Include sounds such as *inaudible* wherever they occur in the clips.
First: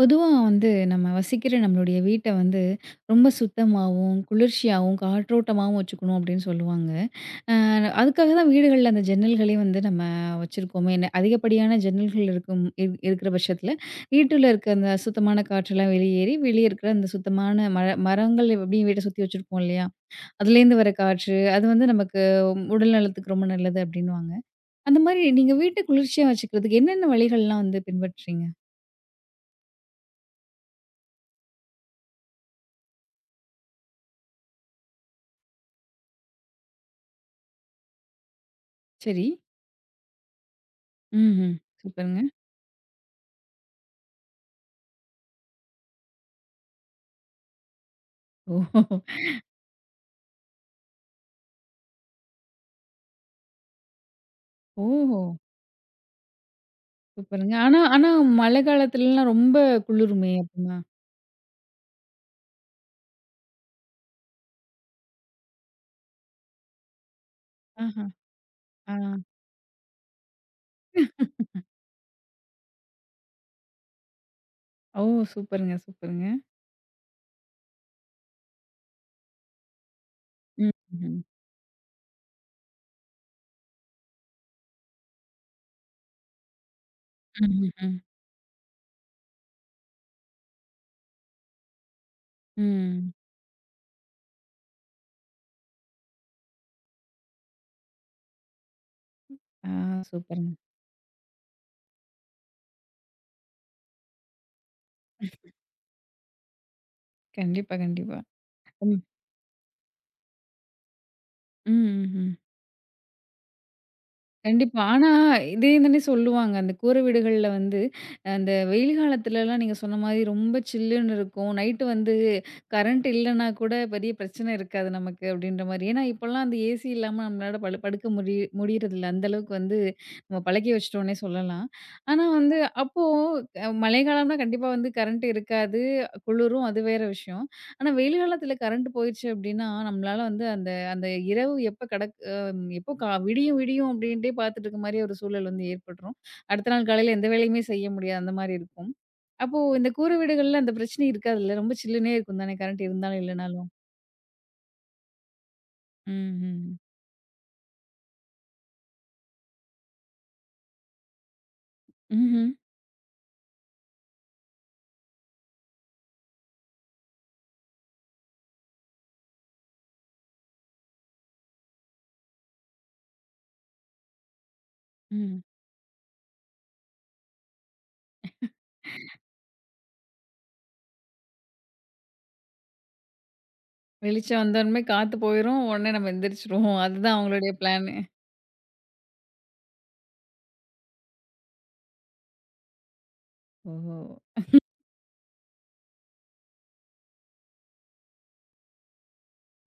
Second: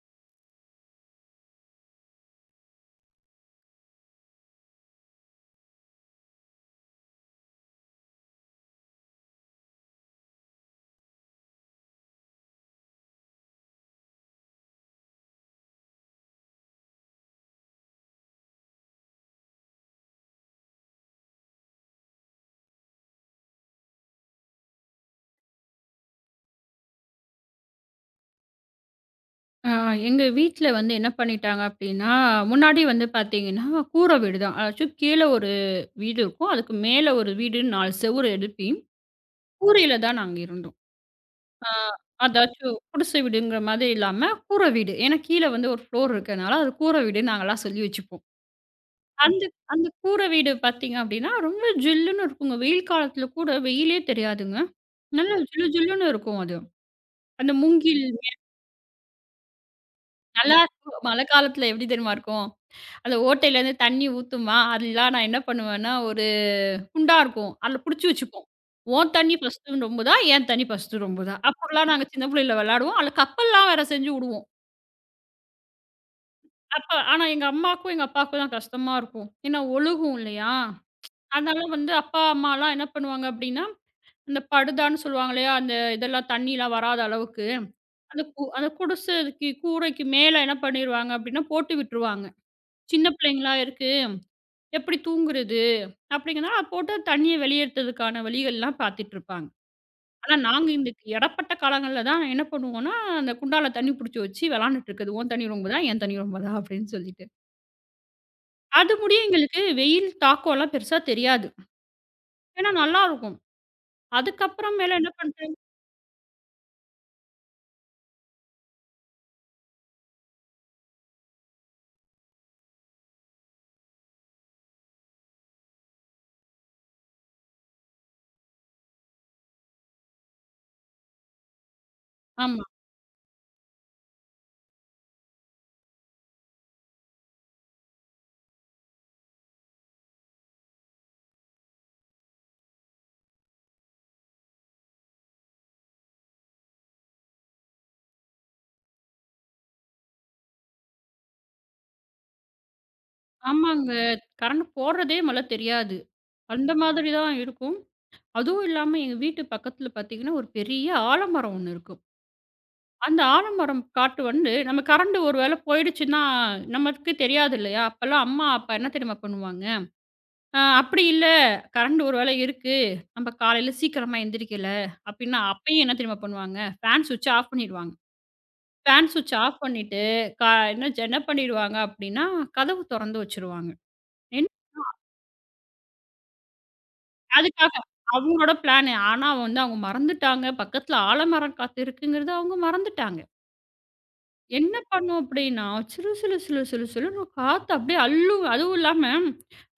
பொதுவா வந்து நம்ம வசிக்கிற நம்மளுடைய வீட்ட வந்து ரொம்ப சுத்தமாவும், குளிர்ச்சியாவும், காற்றோட்டமாவும் வச்சுக்கணும் அப்படின்னு சொல்லுவாங்க. அ அதுக்காக தான் வீடுகள்ல அந்த ஜன்னல்களே வந்து நம்ம வச்சிருக்கோமே! என்ன அதிகப்படியான ஜன்னல்கள் இருக்கும் இருக்கிற பட்சத்தில, வீட்டுள்ள இருக்க அந்த அசுத்தமான காற்றெல்லாம் வெளியேறி, வெளிய இருக்கிற அந்த சுத்தமான மரங்கள் எப்படியும் வீட்ட சுத்தி வச்சிருப்போம் இல்லையா? அதுலேருந்து வர காற்று, அது வந்து நமக்கு உடல் நலத்துக்கு ரொம்ப நல்லது அப்படின்னுவாங்க. அந்த மாரி நீங்க வீட்ட குளிர்ச்சியா வச்சுக்கிறதுக்கு என்னென்ன வழிகள்லாம் வந்து பின்பற்றுறீங்க? ஆ எங்க வீட்ல வந்து என்ன பண்ணிட்டாங்க அப்டின்னா, முன்னாடி வந்து பார்த்தீங்கன்னா, கூரை வீடு தான். அதாச்சும் கீழ ஒரு வீடு இருக்கும். அதுக்கு மேல ஒரு வீடுன்னு 4 செவுரு எழுப்பி, சரி. கூரையில தான் நாங்க இருந்தோம். ம்ஹ்ம். ஆ சூப்பருங்க. அதாச்சும் குடிசை வீடுங்கிற மாதிரி இல்லாம, கூரை வீடு. ஏன்னா கீழ வந்து ஒரு ஃப்ளோர் இருக்கனால, அது கூரை வீடுன்னு நாங்கலாம் சொல்லி வச்சுப்போம். ஓஹோ! அந்த அந்த கூரை வீடு பார்த்தீங்க அப்டின்னா, ரொம்ப ஜில்லுன்னு இருக்குங்க. வெயில் காலத்துல கூட வெயிலே தெரியாதுங்க. ஓஹோ! நல்லா ஜிலு ஜிலுன்னு இருக்கும் அது. அந்த சூப்பருங்க. ஆனா மூங்கில் ஆனா மழை காலத்துலலாம் ரொம்ப குளிருமே அப்பன்னா? நல்லாருக்கும். மழை காலத்துல எப்டி தெரியுமா இருக்கும்? அந்த ஓட்டையிலேருந்து தண்ணி ஊத்துமா, அதெல்லாம் நான் என்ன பண்ணுவேன்னா, ஒரு குண்டா இருக்கும். அதில ஆஹா. புடிச்சு வச்சுப்போம். ஆ. "உன் தண்ணி ஃபர்ஸ்ட்டு ரொம்புதா, என் தண்ணி ஃபர்ஸ்ட்டு ரொம்புதா." அப்படிலாம் நாங்க சின்ன பிள்ளையில விளையாடுவோம். அதில கப்பல்லாம் வேற செஞ்சு உடுவோம். ஓ! சூப்பருங்க, சூப்பருங்க. அப்ப ஆனா எங்க அம்மாக்கும், எங்க அப்பாவுக்கும் தான் கஷ்டமா இருக்கும். ஏன்னா ஒழுகும் இல்லையா? ம்ஹ்ம். ம்ஹ்ம். அதனால வந்து அப்பா, அம்மாலாம் என்ன பண்ணுவாங்க அப்படின்னா, இந்த படுதான்னு சொல்லுவாங்க இல்லையா? அந்த இதெல்லாம் தண்ணிலாம் வராத அளவுக்கு, ம். அந்த குடிசைக்கு கூரைக்கு மேல என்ன பண்ணிருவாங்க அப்படின்னா, போட்டு விட்டுருவாங்க. ம் ம். சின்ன பிள்ளைங்களா இருக்கு. எப்படி தூங்குறது? அப்படிங்கிறனால போட்டு தண்ணீய வெளியேத்துறதுக்கான வழிகள்லாம் பார்த்துட்டுருப்பாங்க. ஆ. ஆனா சூப்பருங்க. நாங்க இந்த இடைப்பட்ட காலங்கள்ல தான் என்ன பண்ணுவோம்னா, அந்த குண்டால தண்ணி புடிச்சு வச்சு விளாண்டுட்டு இருக்குது. "உன் தண்ணி ரொம்புதா? என் தண்ணி ரொம்புதா?" அப்படின்னு சொல்லிட்டு. கண்டிப்பா, கண்டிப்பா. அது ம். முடிய எங்களுக்கு வெயில் தாக்கம்லாம் பெருசா தெரியாது. ம். ம்ஹ்ம். ஏன்னா நல்லாருக்கும். அதுக்கப்புறம் கண்டிப்பா. மேல ஆனா, என்ன பண்றது. இதையும் தானே சொல்லுவாங்க. அந்த கூரை வீடுகள்ல வந்து, அந்த வெயில் காலத்துலலாம் நீங்க சொன்ன மாரி ரொம்ப சில்லுன்னு இருக்கும். நைட்டு வந்து கரண்ட் இல்லன்னா கூட பெரிய பிரச்சனை இருக்காது நமக்கு அப்படின்ற மாரி. ஏன்னா, இப்போலாம் அந்த ஏசி இல்லாம நம்மளால படுக்க முடியறதில்ல. அந்த அளவுக்கு வந்து நம்ம பழக்கி வச்சுட்டோம்னே சொல்லலாம். ஆனா வந்து ஆமா. அப்போ மழைக்காலம்னா கண்டிப்பா வந்து கரண்ட் இருக்காது. குளிரும் அது வேற விஷயம். ஆனா, வெயில் காலத்துல கரண்ட் போயிருச்சு அப்படின்னா, நம்மளால வந்து அந்த அந்த இரவு எப்போ விடியும் விடியும் அப்படின்ட்டே பார்த்துட்டு இருக்க மாதிரி ஒரு சூழல் வந்து ஏற்பட்டுரும். அடுத்த நாள் காலையில எந்த வேலையுமே செய்ய முடியாது அந்த மாதிரி இருக்கும். அப்போ இந்த கூரை வீடுகள்ல அந்த பிரச்சனை இருக்காதுல்ல. ரொம்ப சில்லுன்னே இருக்கும் தானே கரண்ட் இருந்தாலும் இல்லனாலும். ஆமாங்க. கரண்ட் போடுறதே மொதல்ல தெரியாது. அந்த ம்ஹ்ம். மாதிரி தான் இருக்கும். அதுவும் இல்லாம எங்க வீட்டு பக்கத்துல பார்த்தீங்கன்னா, ஒரு பெரிய ஆலமரம் ஒண்ணு இருக்கும். ம்ஹ்ம். அந்த ஆலமரம் காட்டு வந்து நம்ம கரண்ட் ஒரு வேளை போயிடுச்சுன்னா, நமக்கு தெரியாது இல்லையா? அப்பலாம் அம்மா, அப்பா என்ன தெரியுமா பண்ணுவாங்க? அப்படி இல்ல, கரண்ட் ஒரு வேளை இருக்கு. நம்ம காலையில சீக்கிரமா எந்திரிக்கல." அப்படின்னா, ம். அப்பயும் என்ன தெரியுமா பண்ணுவாங்க? ஃபேன் ஸ்விட்ச ஆஃப் பண்ணிடுவாங்க. ஃபேன் ஸ்விட்ச ஆஃப் பண்ணிட்டு, கா என்ன ஜ என்ன பண்ணிடுவாங்க அப்படின்னா, கதவு தொறந்து வச்சுருவாங்க. வெளிச்சம் என் வந்தோனமே காத்து போயிரும். உடனே நம்ம எந்திரிச்சுருவோம். அதுதான் அவங்களுடைய அதுக்காக பிளானு. அவங்களோட பிளானு. ஆனா வந்து அவங்க மறந்துட்டாங்க. பக்கத்துல ஆலமரம் காத்து இருக்குங்கிறத அவங்க மறந்துட்டாங்க. ஓஹோ! என்ன பண்ணும் அப்படின்னா, சுலு சுலு சுலு சுலு சுலுன்னு காத்து அப்படியே அள்ளும். அதுவும் இல்லாம,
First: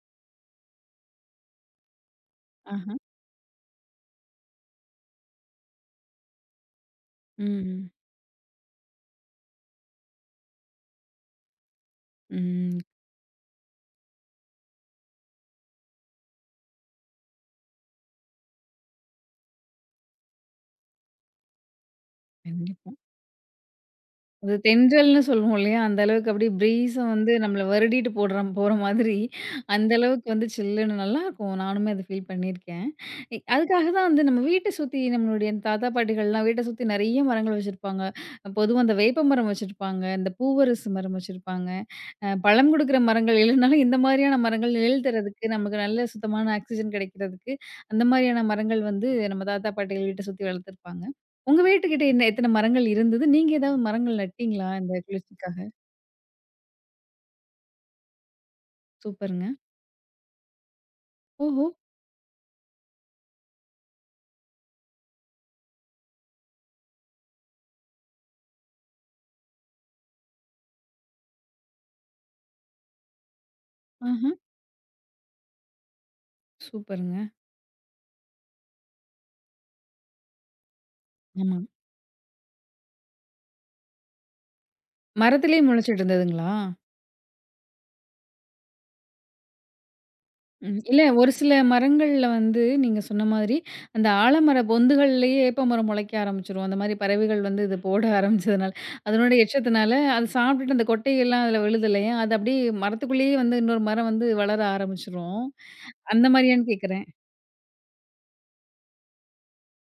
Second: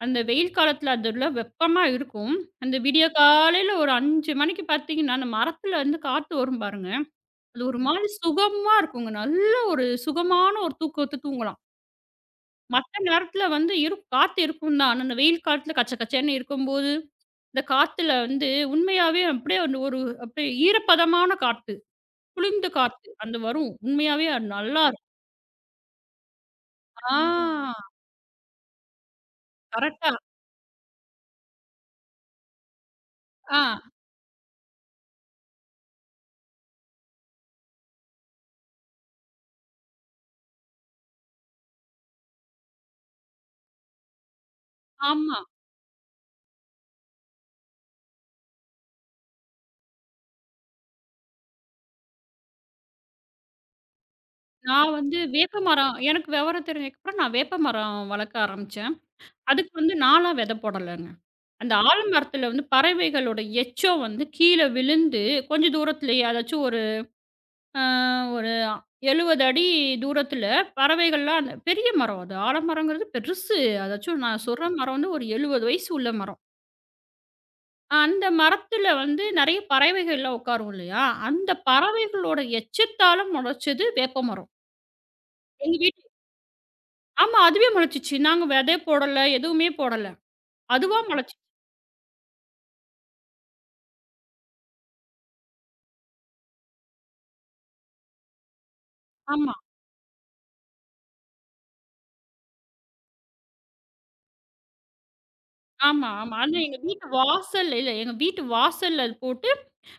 அந்த வெயில் காலத்தில அதெல்லாம் வெப்பமா இருக்கும். அந்த ஆஹா. விடிய காலையில ஒரு 5 மணிக்கு பார்த்தீங்கன்னா, அந்த மரத்தில இருந்து காத்து வரும் பாருங்க. அது ஒரு ம். மாரி சுகமா இருக்குங்க. நல்ல ஒரு சுகமான ஒரு தூக்கத்த தூங்கலாம். ம். மத்த நேரத்தில வந்து காத்து இருக்கும் தான். ஆனா, அந்த வெயில் காலத்தில கச்ச கச்சன்னு இருக்கும்போது, இந்த காத்துல வந்து உண்மையாவே அப்படியே அந்த ஒரு அப்படியே ஈரப்பதமான காத்து, குளிர்ந்த கண்டிப்பா. காத்து அந்த வரும். உண்மையாவே அது அது நல்லாருக்கும். தென்றல்னு சொல்லுவோம் இல்லையா? அந்த அளவுக்கு அப்படியே பிரீஸ வந்து நம்மள ஆ வருடிட்டு போற மாதிரி அந்த கரெக்ட்டா. அளவுக்கு வந்து சில்லுன்னு நல்லாருக்கும். நானுமே அத ஃபீல் பண்ணியிருக்கேன். ஆ, அதுக்காக தான் வந்து நம்ம வீட்ட சுத்தி நம்மளுடைய தாத்தா, பாட்டிகள்லாம் வீட்ட சுத்தி நெறைய மரங்கள் வச்சிருப்பாங்க. பொதுவா அந்த வேப்ப மரம் வச்சிருப்பாங்க. இந்த பூவரசு மரம் வச்சிருப்பாங்க. பழம் குடுக்குற மரங்கள் இல்லனாலும் இந்த மாதிரியான மரங்கள் நிழல் ஆமா. தர்றதுக்கு, நமக்கு நல்ல சுத்தமான ஆக்ஸிஜன் கிடைக்கிறதுக்கு, அந்த மாதிரியான மரங்கள் வந்து நம்ம தாத்தா, பாட்டிகள் வீட்ட சுத்தி வளர்த்துருப்பாங்க. உங்க வீட்டுக்கிட்ட என்ன எத்தன மரங்கள் இருந்தது? நீங்க ஏதாவது மரங்கள் நட்டீங்களா? நான் இந்த வந்து குளிர்ச்சிக்காக? வேப்பமரம் எனக்கு விவரம் தெரிஞ்சதுக்கப்புறம் நான் வேப்பமரம் வளர்க்க ஆரம்பிச்சேன். சூப்பருங்க. அதுக்கு வந்து நானா வித போடலங்க. ஓஹோ! அந்த ஆலமரத்தில வந்து பறவைகளோட எச்சம் வந்து கீழ விழுந்து கொஞ்சம் தூரத்திலேயே அதாச்சும் அ ஒரு 70 அடி தூரத்தில பறவைகள்லாம் அந்த பெரிய மரம் அது. ஆலமரங்கிறது பெருசு. அதாச்சும் ஆஹ. நான் சொல்ற மரம் வந்து ஒரு 70 வயசு உள்ள மரம். சூப்பருங்க. அந்த மரத்தில வந்து நெறைய பறவைகள்லாம் உட்காரும் இல்லையா? ஆமா. அந்த பறவைகளோட எச்சத்தால முளைச்சது வேப்பமரம். மரத்திலேயே எங்க முளைச்சிட்டு இருந்ததுங்களா? ஆமா. அதுவே முளைச்சிச்சு. நாங்க விதை போடல, எதுவுமே போடல. ம். அதுவா இல்ல ஒரு முளைச்சிச்சு. சில மரங்கள்ல வந்து நீங்க சொன்ன மாதிரி, அந்த ஆலமர பொந்துகள்லயே ஏப்பமரம் முளைக்க ஆரம்பிச்சுரும். அந்த மாரி பறவைகள் வந்து இது போட ஆரம்பிச்சதுனால. அதனுடைய ஆமா, எச்சத்தினால அது சாப்பிட்டுட்டு அந்த கொட்டையெல்லாம் அதில விழுது இல்லையா? அது அப்படியே மரத்துக்குள்ளேயே வந்து இன்னொரு மரம் வந்து வளர ஆரம்பிச்சுரும். ஆமா, அந்த ஆமா. ஆனா மாரியான்னு கேட்கிறேன். எங்க வீட்டு வாசல்ல அது போட்டு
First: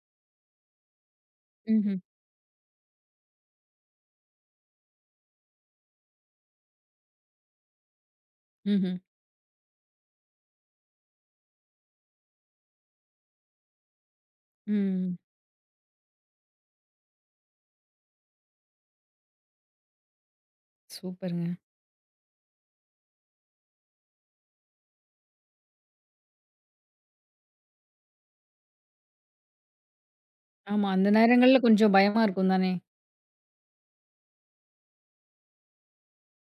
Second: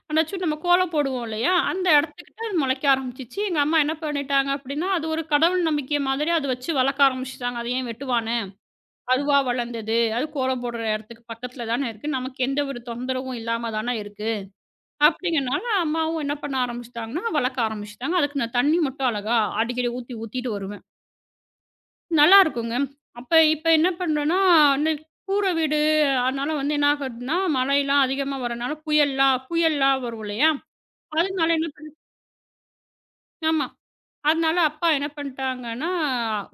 அதாச்சும் நம்ம கோலம் போடுவோம் இல்லையா? அந்த ம்ஹ்ம். இடத்துக்கிட்ட அது முளைக்க ஆரம்பிச்சிச்சு. எங்க அம்மா என்ன பண்ணிட்டாங்க அப்படின்னா, அது ஒரு கடவுள் நம்பிக்கை மாதிரி அத வச்சு வளர்க்க ஆரம்பிச்சுட்டாங்க. அது ஏன் வெட்டுவானே? ம்ஹ்ம். அதுவா வளர்ந்தது. அது கோலம் போடுற இடத்துக்கு பக்கத்துல தானே இருக்கு. நமக்கு எந்த ஒரு தொந்தரவும் இல்லாம தானே இருக்கு. ம். அப்படிங்கிறனால அம்மாவும் என்ன பண்ண ஆரம்பிச்சுட்டாங்கன்னா, வளர்க்க ஆரம்பிச்சுட்டாங்க. அதுக்கு நான் தண்ணி மட்டும் அழகா அடிக்கடி ஊத்திட்டு வருவேன். சூப்பருங்க. நல்லாருக்குங்க. அப்ப இப்ப என்ன பண்றோன்னா, வந்து கூர வீடு அதனால வந்து என்ன ஆகுதுன்னா, மழைலாம் அதிகமா வரனால புயல்லாம் புயல்லாம் வரும் இல்லையா? ஆமா. அந்த அதனால நேரங்கள்ல என்ன பண்ண கொஞ்சம் பயமா இருக்கும் தானே? ஆமா. அதனால அப்பா என்ன பண்ட்டாங்கன்னா,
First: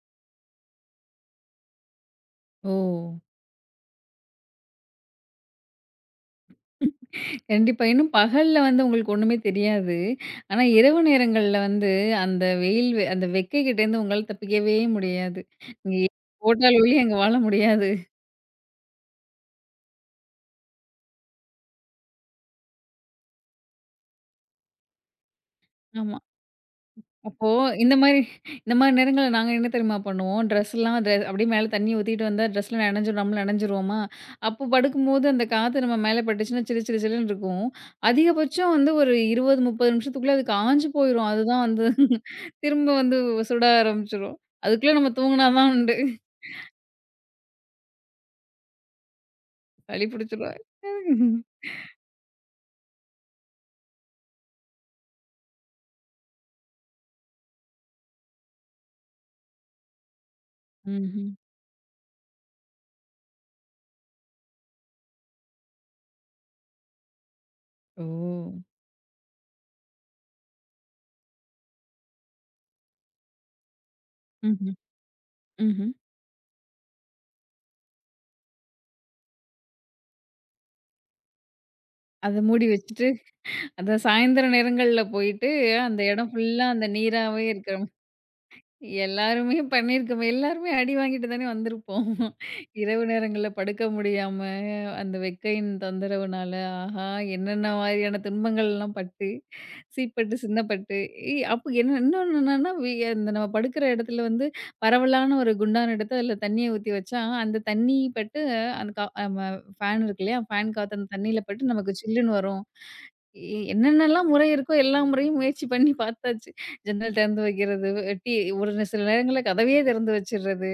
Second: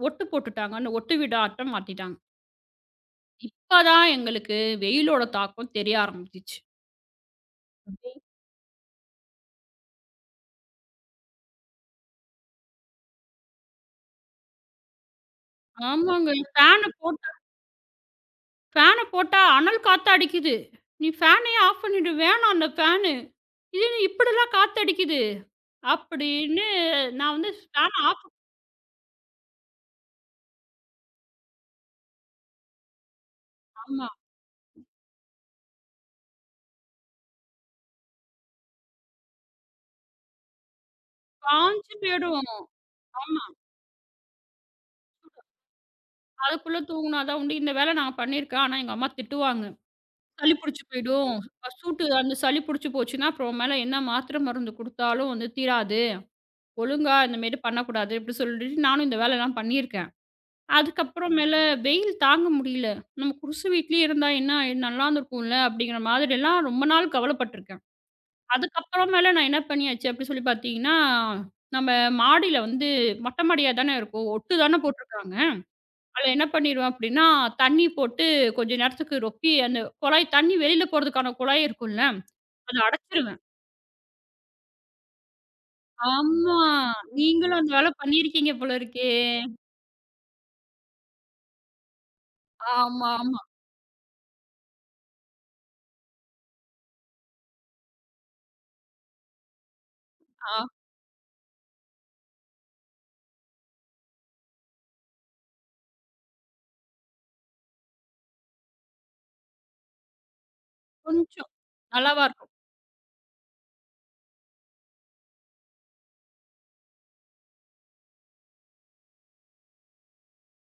ஒட்டு போட்டுட்டாங்க. அந்த ஒட்டு வீடாட்டம் மாத்திட்டாங்க. ஓ! இப்ப தான் எங்களுக்கு வெயிலோட தாக்கம் தெரிய ஆரம்பிச்சுச்சு. கண்டிப்பா. இன்னும் பகல்ல வந்து உங்களுக்கு ஒண்ணுமே தெரியாது. ஆனா, இரவு நேரங்கள்ல வந்து அந்த வெயில் வெ அந்த வெக்கைக்கிட்டேருந்து உங்களால தப்பிக்கவே முடியாது. நீங்க ஆமாங்க. போட்டால் ஃபேன ஒழிய அங்க போட்டா வாழ முடியாது. ஃபேன போட்டா அனல் காத்து அடிக்குது. "நீ ஃபேனையே ஆஃப் பண்ணிடு. வேணாம் அந்த ஃபேனு. இது என்ன இப்படிலாம் காத்தடிக்குது?" ஆமா. அப்படின்னு நான் அப்போ வந்து ஃபேன இந்த மாரி ஆஃப் இந்த மாரி நேரங்கள்ல நாங்க என்ன தெரியுமா பண்ணுவோம், ட்ரெஸ்லாம் அப்படியே மேல தண்ணி ஊத்திட்டு வந்தா ட்ரெஸ்ல நனைஞ்சிரும் நம்மளும் நனைஞ்சிருவோமா? ஆமா. அப்போ படுக்கும்போது அந்த காத்து நம்ம மேல பட்டுச்சுன்னா சிலு சிலு சிலுன்னு இருக்கும். அதிகபட்சம் வந்து ஒரு 20, 30 நிமிஷத்துக்குள்ள அது காஞ்சு போயிரும். அதுதான் வந்து காஞ்சு போயிடும். திரும்ப வந்து ஆமா. சுட ஆரம்பிச்சுரும். அதுக்குள்ள நம்ம தூங்குனா தான் உண்டு. அதுக்குள்ள தூங்குனா தான் உண்டு. இந்த வேலை நான் பண்ணியிருக்கேன். ஆனா எங்க அம்மா திட்டுவாங்க. சளி சளி பிடிச்சிரும். புடிச்சு போயிடும். சூட்டு அந்த சளி புடிச்சு போச்சுன்னா, அப்புறம் மேல என்ன மாத்திரை மருந்து குடுத்தாலும் வந்து தீராது. ஒழுங்கா இந்த மாரி பண்ணக்கூடாது. இப்படி சொல்லிட்டு நானும் இந்த வேலைலாம் பண்ணியிருக்கேன். ம்ஹ்ம். அதுக்கப்புறமேல வெயில் தாங்க முடியல. நம்ம குடிசை வீட்லயே இருந்தா என்ன ஆயி நல்லாருந்துருக்கும்ல அப்படிங்கிற மாதிரிலாம் ரொம்ப நாள் கவலைப்பட்டுருக்கேன். ஓ! அதுக்கப்புறமேல நான் என்ன பண்ணியாச்சு அப்படி சொல்லி பார்த்தீங்கன்னா, நம்ம மாடியில வந்து மொட்டை மாடியா தானே இருக்கும். ஒட்டு ம்ஹ்ம், தானே போட்டுருக்காங்க. ம்ஹ்ம். அதில என்ன பண்ணிருவேன் அப்டின்னா, தண்ணி போட்டு கொஞ்ச நேரத்துக்கு ரொப்பி அந்த குழாய் தண்ணி வெளில போறதுக்கான குழாய் இருக்கும்ல, அத மூடி அத வச்சுட்டு, அடைச்சிருவேன். அத சாயந்தர நேரங்கள்ல போயிட்டு அந்த இடம் ஆமா. ஃபுல்லா அந்த நீராவே நீங்களும் அந்த இருக்கிற வேல பண்ணியிருக்கீங்க போல இருக்கே. எல்லாருமே பண்ணியிருக்கோம். எல்லாருமே அடி வாங்கிட்டு தானே வந்திருப்போம். *laughs* இரவு ஆமா, ஆமா. நேரங்கள்ல படுக்க முடியாம, அந்த வெக்கையின் தொந்தரவுனால, ஆஹா! என்னென்ன மாரியான துன்பங்கள்லாம் பட்டு, சீப்பட்டு, ஆ சின்னப்பட்டு, அப்ப என்ன இன்னொன்னு என்னன்னா, அந்த நம்ம படுக்கிற இடத்துல வந்து பரவலான ஒரு குண்டான் எடுத்து அதில தண்ணிய ஊத்தி வச்சா, அந்த தண்ணி பட்டு அந்த நம்ம ஃபேன் இருக்கு இல்லையா? ஃபேன் காத்து அந்த தண்ணியில கொஞ்சம். பட்டு நமக்கு நல்லாவா சில்லுன்னு இருக்கும். வரும். எ என்னென்னலாம் முறை இருக்கோ, எல்லா முறையும் முயற்சி பண்ணி பார்த்தாச்சு. ஜன்னல் திறந்து வைக்கிறது, டீ ஒரு சில நேரங்கள்ல கதவையே திறந்து வச்சுர்றது.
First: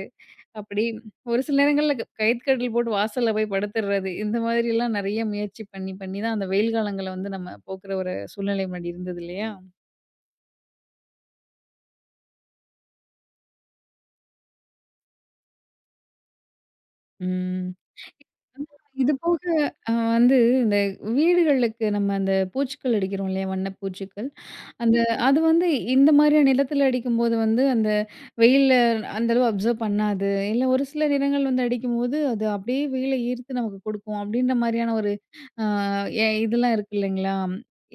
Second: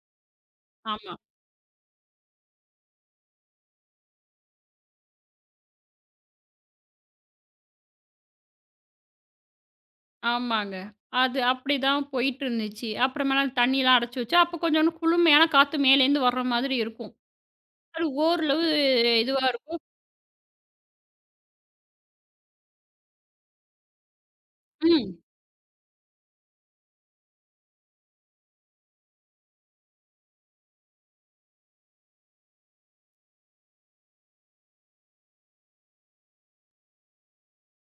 அப்படி ஆமா. ஒரு சில நேரங்கள்ல கயித்துக்கட்டில் போட்டு வாசல்ல போய் படுத்துர்றது. இந்த மாதிரிலாம் நெறைய முயற்சி பண்ணி, பண்ணி தான் அந்த வெயில் காலங்கள வந்து நம்ம போக்குற ஒரு சூழ்நிலை முன்னாடி இருந்தது இல்லையா? ஆமாங்க. அது அப்டிதான் போயிட்டுருந்துச்சு. அப்புறமேல தண்ணிலாம் அடைச்சு வச்சு, அப்ப கொஞ்சோண்டு குளுமையான காத்து மேலேருந்து வர்ற மாதிரி இருக்கும். ம். அது ஓரளவு இது போக இதுவா இருக்கும். வந்து இந்த வீடுகளுக்கு நம்ம அந்த பூச்சிக்கள் அடிக்கிறோம் இல்லையா? வண்ணப்பூச்சிக்கள். அந்த ம். அது வந்து இந்த மாதிரியான நிலத்துல அடிக்கும்போது வந்து அந்த வெயில்ல அந்த அளவு அப்சர்வ் பண்ணாது. இல்ல ஒரு சில நிறங்கள் வந்து அடிக்கும்போது, அது அப்படியே வெயில ஈர்த்து நமக்கு கொடுக்கும். அப்படின்ற மாதிரியான ஒரு அ எ இதெல்லாம் இருக்கு இல்லைங்களா?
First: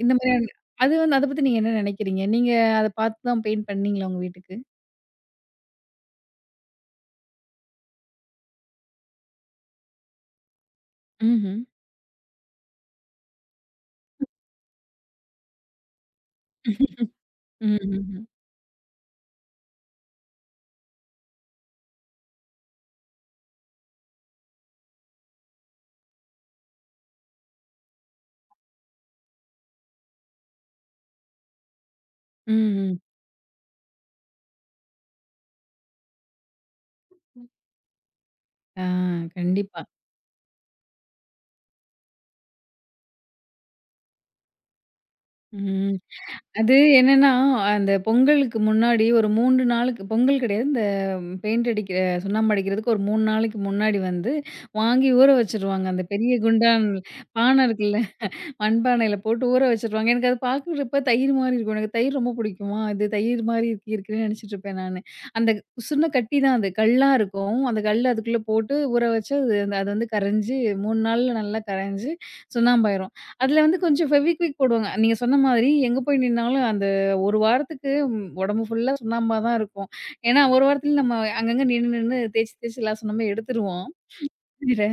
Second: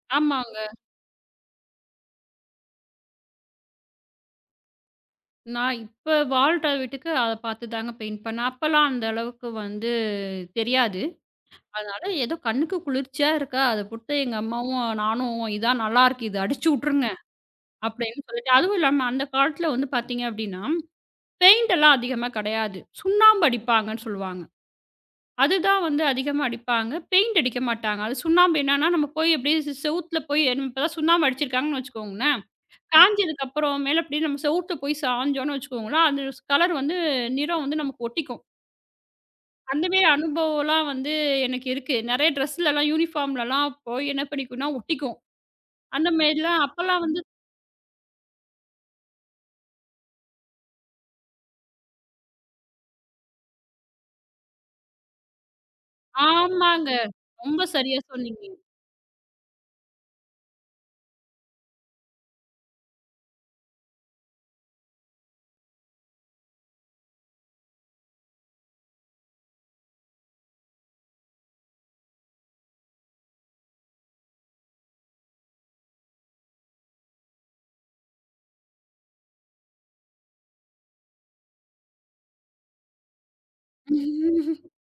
இந்த மாதிரியான ஆமாங்க. அது வந்து அத பத்தி நீங்க என்ன நினைக்கிறீங்க? நீங்க அத பார்த்து தான் பெயிண்ட் பண்ணீங்களா உங்க வீட்டுக்கு? நான் இப்ப வாழ்ற வீட்டுக்கு அத பார்த்து தாங்க பெயிண்ட் பண்ணேன். அப்பலாம் அந்த அளவுக்கு வந்து தெரியாது. ம்ஹ்ம். அதனால ஏதோ கண்ணுக்கு குளிர்ச்சியா இருக்கா, அத போட்டு எங்க அம்மாவும், நானும் "இதான் நல்லாருக்கு. இது அடிச்சு ம்ஹ்ம். உட்டுருங்க" ம். அப்படின்னு ம். சொல்லிட்டு அதுவும் இல்லாம அந்த காலத்துல வந்து பாத்தீங்க அப்படின்னா, பெயிண்ட் எல்லாம் அதிகமா கிடையாது. சுண்ணாம்பு அடிப்பாங்கன்னு சொல்லுவாங்க. அதுதான் வந்து அதிகமா அடிப்பாங்க. பெயிண்ட் அடிக்க மாட்டாங்க. அது சுண்ணாம்பு என்னன்னா, நம்ம போய் அப்படியே செவுத்துல போய் நம்ம இப்பதான் சுண்ணாம்பு அடிச்சிருக்காங்கன்னு வச்சுக்கோங்களேன். ம் காய்ஞ்சதுக்கு அப்புறம் மேல அப்படியே நம்ம செவுத்துல போய் சாய்ஞ்சோம்னு வச்சுக்கோங்களேன், அது கலர் வந்து நிறம் வந்து நமக்கு ஒட்டிக்கும். ஆ, கண்டிப்பா. அந்த மாரி அனுபவம்லாம் வந்து எனக்கு இருக்கு. நெறைய ட்ரெஸ்லலாம், யூனிஃபார்ம்லலாம் போய் என்ன பண்ணிக்கும்னா ஒட்டிக்கும். ம். அந்த மாரிலாம் அது அப்பலாம் வந்து என்னன்னா, அந்த பொங்கலுக்கு முன்னாடி ஒரு 3 நாளுக்கு பொங்கல் கிடையாது. இந்த பெயிண்ட் அடிக்கிற சுண்ணாம்பு அடிக்கிறதுக்கு ஒரு 3 நாளைக்கு முன்னாடி வந்து வாங்கி ஊற வச்சுருவாங்க. அந்த பெரிய குண்டான் ஆமாங்க. ரொம்ப பானை சரியா இருக்குல்ல. சொன்னீங்க. மண்பானையில போட்டு ஊற வச்சுருவாங்க. எனக்கு அது பார்க்குறப்ப தயிர் மாரி இருக்கும். எனக்கு தயிர் ரொம்ப பிடிக்குமா, இது தயிர் மாரி இருக்குன்னு நினச்சிட்டு இருப்பேன் நானு. அந்த உசுர்ன கட்டி தான் அது கல்லா இருக்கும். அந்த கல்ல அதுக்குள்ள போட்டு ஊற வச்சு அது வந்து கரைஞ்சு 3 நாள்ல நல்லா கரைஞ்சு சுண்ணாம்பாயிரும். அதில வந்து கொஞ்சம் ஃபெவிக்விக் போடுவாங்க. நீங்க சொன்ன மாதிரி எங்கே போய் நின்னாலும் அந்த 1 வாரத்துக்கு உடம்பு ஃபுல்லா சுண்ணாம்பா தான் இருக்கும். ஏன்னா 1 வாரத்தில நம்ம அங்கங்க நின்னு நின்னு தேய்ச்சு தேய்ச்சு லாசம் நம்ம எடுத்துருவோம். வேற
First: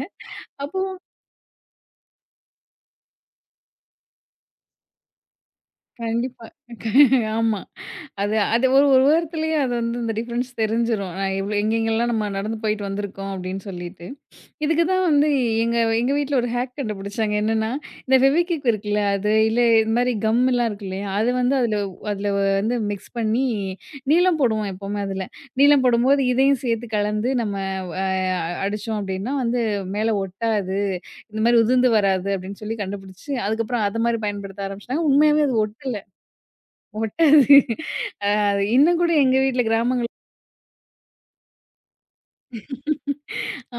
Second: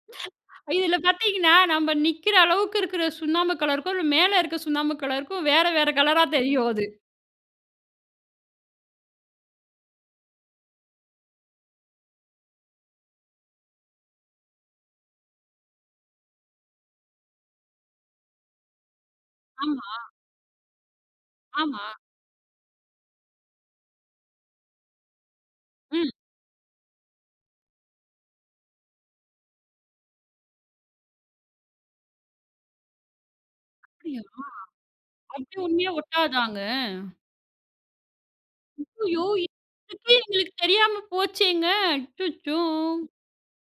அப்போ இதுல பார்த்தீங்கன்னா, நம்ம நிக்கிற அளவுக்கு இருக்கிற சுண்ணாம்பு கலருக்கும், இல்ல மேல இருக்க சுண்ணாம்பு கலருக்கும் வேற வேற கலரா கண்டிப்பா. தெரியும் அது. ஆமா. அது அது ஒரு ஒரு வாரத்திலேயே அது வந்து இந்த டிஃபரன்ஸ் தெரிஞ்சிரும். நான் எவ்ளோ எங்கெங்கலாம் நம்ம நடந்து போயிட்டு வந்திருக்கோம் அப்படின்னு சொல்லிட்டு. இதுக்கு தான் வந்து எங்க எங்க வீட்ல ஒரு ஹேக் கண்டுபிடிச்சாங்க. என்னன்னா, இந்த ஃபெவிக்விக் இருக்குல்ல அது இல்ல ஆமா, இந்த மாரி கம்லாம் இருக்கு இல்லையா? அது வந்து அதுல ஆமா. அதுல வந்து மிக்ஸ் பண்ணி நீலம் போடுவோம் எப்பவுமே அதுல. நீலம் ம். போடும்போது இதையும் சேர்த்து கலந்து நம்ம அ அடிச்சோம் அப்படின்னா வந்து மேல ஒட்டாது. இந்த மாரி உதிர்ந்து வராது அப்படின்னு சொல்லி கண்டுபிடிச்சு, அதுக்கப்புறம் அத மாரி அப்படியா? பயன்படுத்த ஆரம்பிச்சுட்டாங்க. உண்மையாவே அது அப்படி உண்மையா ஒட்டல. ஒட்டாதாங்க. ஒட்டாது. அது இன்னும் கூட ஐயோ! எங்க வீட்ல கிராமங்கள். இதுக்கே எங்களுக்கு தெரியாம போச்சேங்க. அச்சச்சோ! *laughs*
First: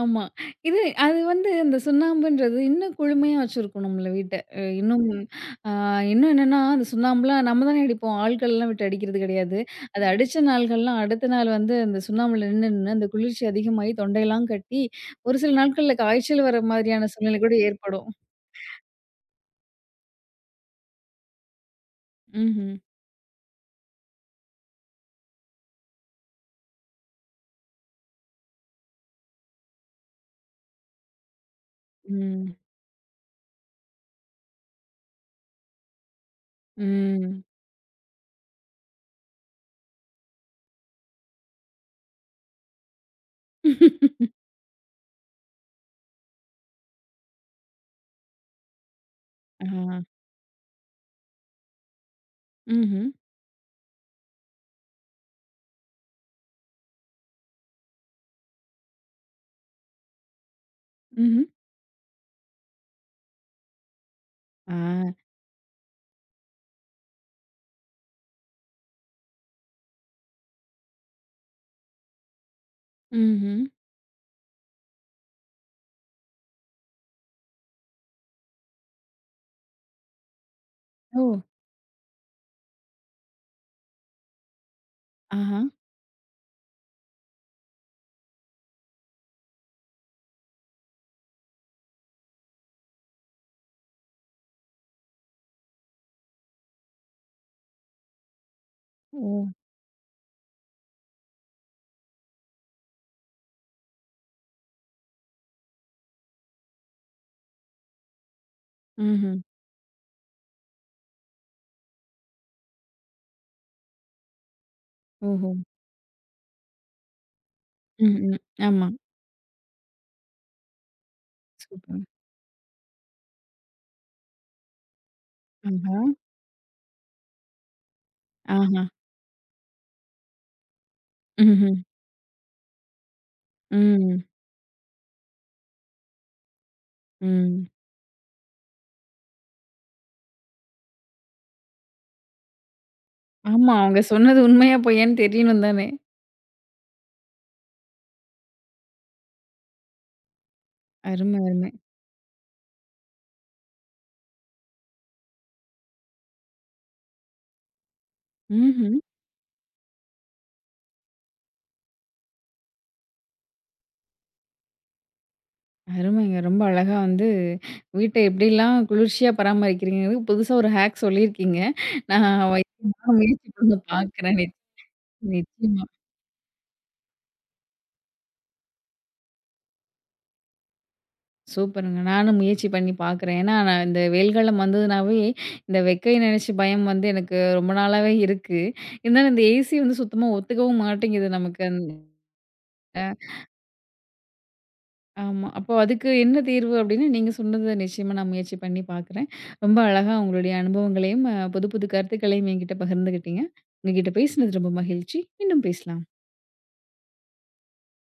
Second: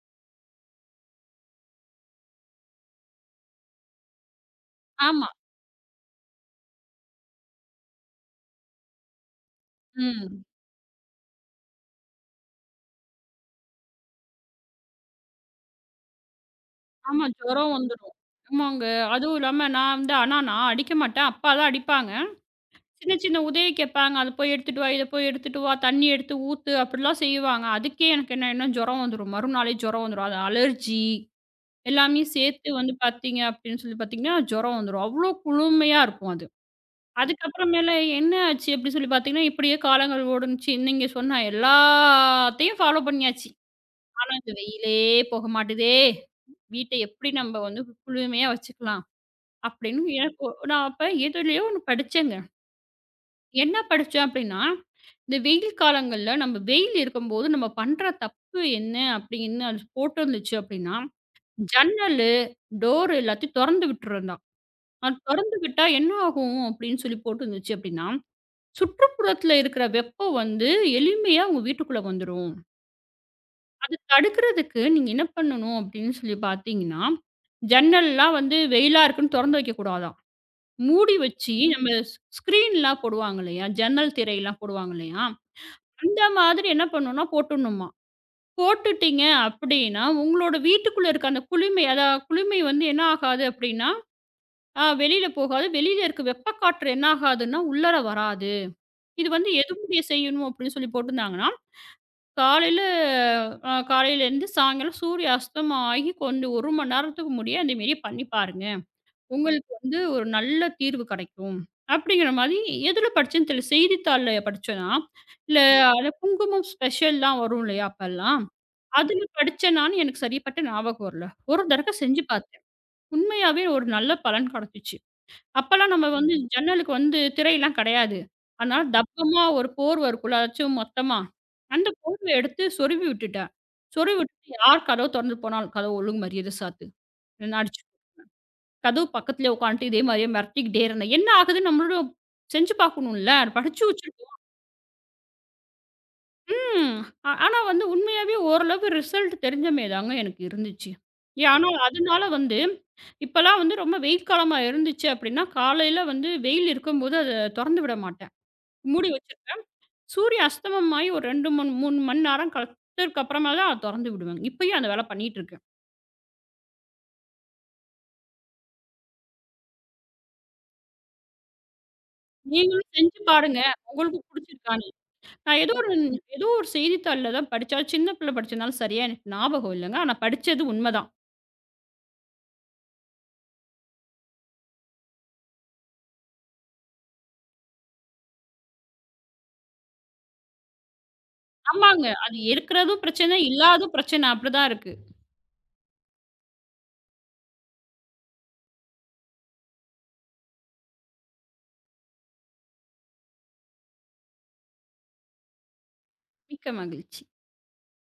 ஆமா. இது அது வந்து அந்த சுண்ணாம்புன்றது இன்னும் குளுமையா வச்சிருக்கணும்ல வீட்ட. இன்னும் ஆமா. அ இன்னும் என்னன்னா, அந்த சுண்ணாம்புலாம் நம்ம தானே அடிப்போம். ஆட்கள்லாம் விட்டு அடிக்கிறது கிடையாது. அது அடிச்ச ம். நாள்கள்லாம் அடுத்த நாள் வந்து அந்த சுண்ணாம்புல நின்னு நின்னு அந்த குளிர்ச்சி அதிகமாகி தொண்டையெல்லாம் கட்டி, ஒரு சில நாட்கள்ல காய்ச்சல் வர மாதிரியான ஆமா, சூழ்நிலை கூட ஜுரம் ஏற்படும். வந்துரும். ஆமாங்க. அதுவும் இல்லாம நான் வந்து ஆனா நான் அடிக்க மாட்டேன். அப்பா தான் அடிப்பாங்க. ம்ஹ்ம். சின்ன சின்ன உதவி கேட்பாங்க. "அத போய் எடுத்துட்டு வா, இத போய் எடுத்துட்டு வா, தண்ணி எடுத்து ஊத்து" அப்படிலாம் செய்வாங்க. அதுக்கே எனக்கு என்ன ஆயிடும்னா ஜுரம் வந்துரும். மறுநாளே ஜுரம் வந்துரும். அது அலர்ஜி எல்லாமே ம். சேர்த்து வந்து பார்த்தீங்க அப்படின்னு சொல்லி பார்த்தீங்கன்னா, ஜுரம் வந்துரும். அவ்வளோ குளுமையா இருக்கும் அது. ம். அதுக்கப்புறமேல என்ன ஆச்சு அப்படின்னு சொல்லி பார்த்தீங்கன்னா, இப்படியே காலங்கள் ஓடுனுச்சு. நீங்க சொன்ன எல்லாத்தையும் ஃபாலோ பண்ணியாச்சு. ஆனா, *laughs* இந்த வெயிலே போக மாட்டுதே! வீட்ட எப்படி நம்ப வந்து குளுமையா வச்சுக்கலாம்? ஆ. அப்படின்னு எனக்கு நான் அப்ப எதுலயோ ஒண்ணு படிச்சேங்க. ம்ஹ்ம். என்ன படிச்சேன் அப்படின்னா, இந்த வெயில் காலங்கள்ல நம்ம வெயில் இருக்கும்போது நம்ம பண்ற தப்பு என்ன அப்படின்னு அது போட்டிருந்துச்சு அப்படின்னா, ம்ஹ்ம். ஜன்னலு, டோர் எல்லாத்தையும் தொறந்து விட்டுறதுதான். ஆ. அது தொறந்து விட்டா என்ன ஆகும் அப்படின்னு சொல்லி போட்டிருந்துச்சு அப்படின்னா, சுற்றுப்புறத்துல இருக்கிற வெப்பம் வந்து எளிமையா உங்க வீட்டுக்குள்ள வந்துரும். ம்ஹ்ம். அது தடுக்கிறதுக்கு நீங்க என்ன பண்ணணும் அப்படின்னு சொல்லி பார்த்தீங்கன்னா, ஜன்னல்லாம் வந்து வெயிலா இருக்குன்னு தொறந்து வைக்கக்கூடாதாம். மூடி ஓ! வச்சு நம்ம ஸ்க்ரீன்லாம் போடுவாங்க இல்லையா? ஜன்னல் திரைலாம் போடுவாங்க இல்லையா? ஆஹா! அந்த மாதிரி என்ன பண்ணணும்னா போட்டுடணுமாம். போட்டுட்டீங்க அப்படின்னா, உங்களோட வீட்டுக்குள்ள இருக்க அந்த குளுமை அதான் குளுமை வந்து என்ன ஆகாது அப்படின்னா, வெளியில போகாது. வெளியில இருக்க வெப்ப காற்று என்ன ஆகாதுன்னா, உள்ளார வராது. ஓ! இது வந்து எதுமுடிய செய்யணும் அப்படின்னு சொல்லி போட்டிருந்தாங்கன்னா காலையில காலையிலேருந்து சாயங்காலம் சூரிய அஸ்தமனம் ஆகி கொஞ்சம் 1 மணி நேரத்துக்கு முடிய அந்த மாரி பண்ணி பாருங்க. ம்ஹ்ம். உங்களுக்கு வந்து ஒரு நல்ல தீர்வு கிடைக்கும். அப்படிங்கிற மாதிரி எதுல படிச்சேன்னு தெரியல. செய்தித்தாள்ல படிச்சேனா? ஓஹோ! இல்ல அந்த குங்குமம் ஸ்பெஷல்லாம் வரும் இல்லையா ம், ம். அப்பல்லாம்? ஆமா. அதுல படிச்சேனான்னு எனக்கு சரிப்பட்ட ஞாபகம் வரல. ஒரு தடக்க சூப்பருங்க. செஞ்சு பார்த்தேன். உண்மையாவே ஒரு நல்ல பலன் கிடைச்சுச்சு. அப்பலாம் ஆஹா! நம்ம வந்து ஜன்னலுக்கு வந்து திரையெல்லாம் கிடையாது. அதனால ஆஹா! தப்பமா ஒரு போர்வ இருக்குல்ல, அதாச்சும் மொத்தமா. ம்ஹ்ம். அந்த போர்வ எடுத்து சொருவி விட்டுட்டேன். சொருவி ம், விட்டுட்டு யார் கதவு தொறந்து போனாலும், "கதவு ஒழுங்கு மரியாதையா சாத்து. இல்லன்னா ம். அடிச்சு" கதவு பக்கத்திலேயே உட்காந்துட்டு இதே மாரியே மிரட்டிக்கிட்டே இருந்தேன். என்ன ஆகுதுன்னு நம்மளும் செஞ்சு பார்க்கணும்ல. ஆமா. படிச்சு அவங்க வச்சிருக்கோம். சொன்னது உண்மையா பொய்யான்னு தெரியணும் தானே! ம். ஆனா வந்து உண்மையாவே ஓரளவு ரிசல்ட் தெரிஞ்ச மாரி தாங்க எனக்கு இருந்துச்சு. அருமை, ஏன் ஆனா அருமை. அதனால வந்து இப்பலாம் வந்து ரொம்ப வெயில் காலமா இருந்துச்சு அப்படின்னா, காலையில வந்து வெயில் இருக்கும்போது அத தொறந்து விட மாட்டேன். ம்ஹ்ம். மூடி வச்சிருப்பேன். சூரிய அஸ்தமமாயி ஒரு 2 3 மணி நேரம் கழிச்சதுக்கு அப்புறமா தான் அத தொறந்து விடுவேங்க. இப்பயும் அந்த வேலை பண்ணிட்டு இருக்கேன். அருமைங்க. ரொம்ப அழகா வந்து வீட்ட எப்படிலாம் குளிர்ச்சியா பராமரிக்கிறீங்கிறதுக்கு புதுசா ஒரு ஹேக் சொல்லியிருக்கீங்க. நான் வ நீங்களும் நானும் செஞ்சு முயற்சி பாருங்க. பண்ணி உங்களுக்கு பார்க்குறேன். புடிச்சிருக்கான்னு. நான் ஏதோ நிச்சயமா. ஒரு ஏதோ ஒரு செய்தித்தாள்ல தான் படிச்சேன். அது சின்ன பிள்ளை படிச்சதுனால சரியா எனக்கு ஞாபகம் இல்லங்க. ஆனா படிச்சது உண்மதான். சூப்பருங்க. நானும் முயற்சி பண்ணி பார்க்குறேன். ஏன்னா, நான் இந்த வெயில் காலம் வந்ததுனாவே, இந்த வெக்கைய நெனச்சு பயம் வந்து எனக்கு ரொம்ப நாளாவே இருக்கு. இருந்தாலும் இந்த ஏசி வந்து சுத்தமா ஒத்துக்கவும் மாட்டேங்குது நமக்கு. அந் ஆமாங்க. அது இருக்கிறதும் அ பிரச்சனை, இல்லாததும் பிரச்சனை. அப்படிதான் இருக்கு. ஆமா. அப்போ அதுக்கு என்ன தீர்வு அப்டின்னு நீங்க சொன்னத நிச்சயமா நான் முயற்சி பண்ணி பார்க்குறேன். ரொம்ப அழகா உங்களுடைய அனுபவங்களையும், புது புது கருத்துக்களையும் என்கிட்ட பகிர்ந்துக்கிட்டீங்க. உங்ககிட்ட பேசினது ரொம்ப மகிழ்ச்சி. மீண்டும் பேசலாம். மிக்க மகிழ்ச்சி.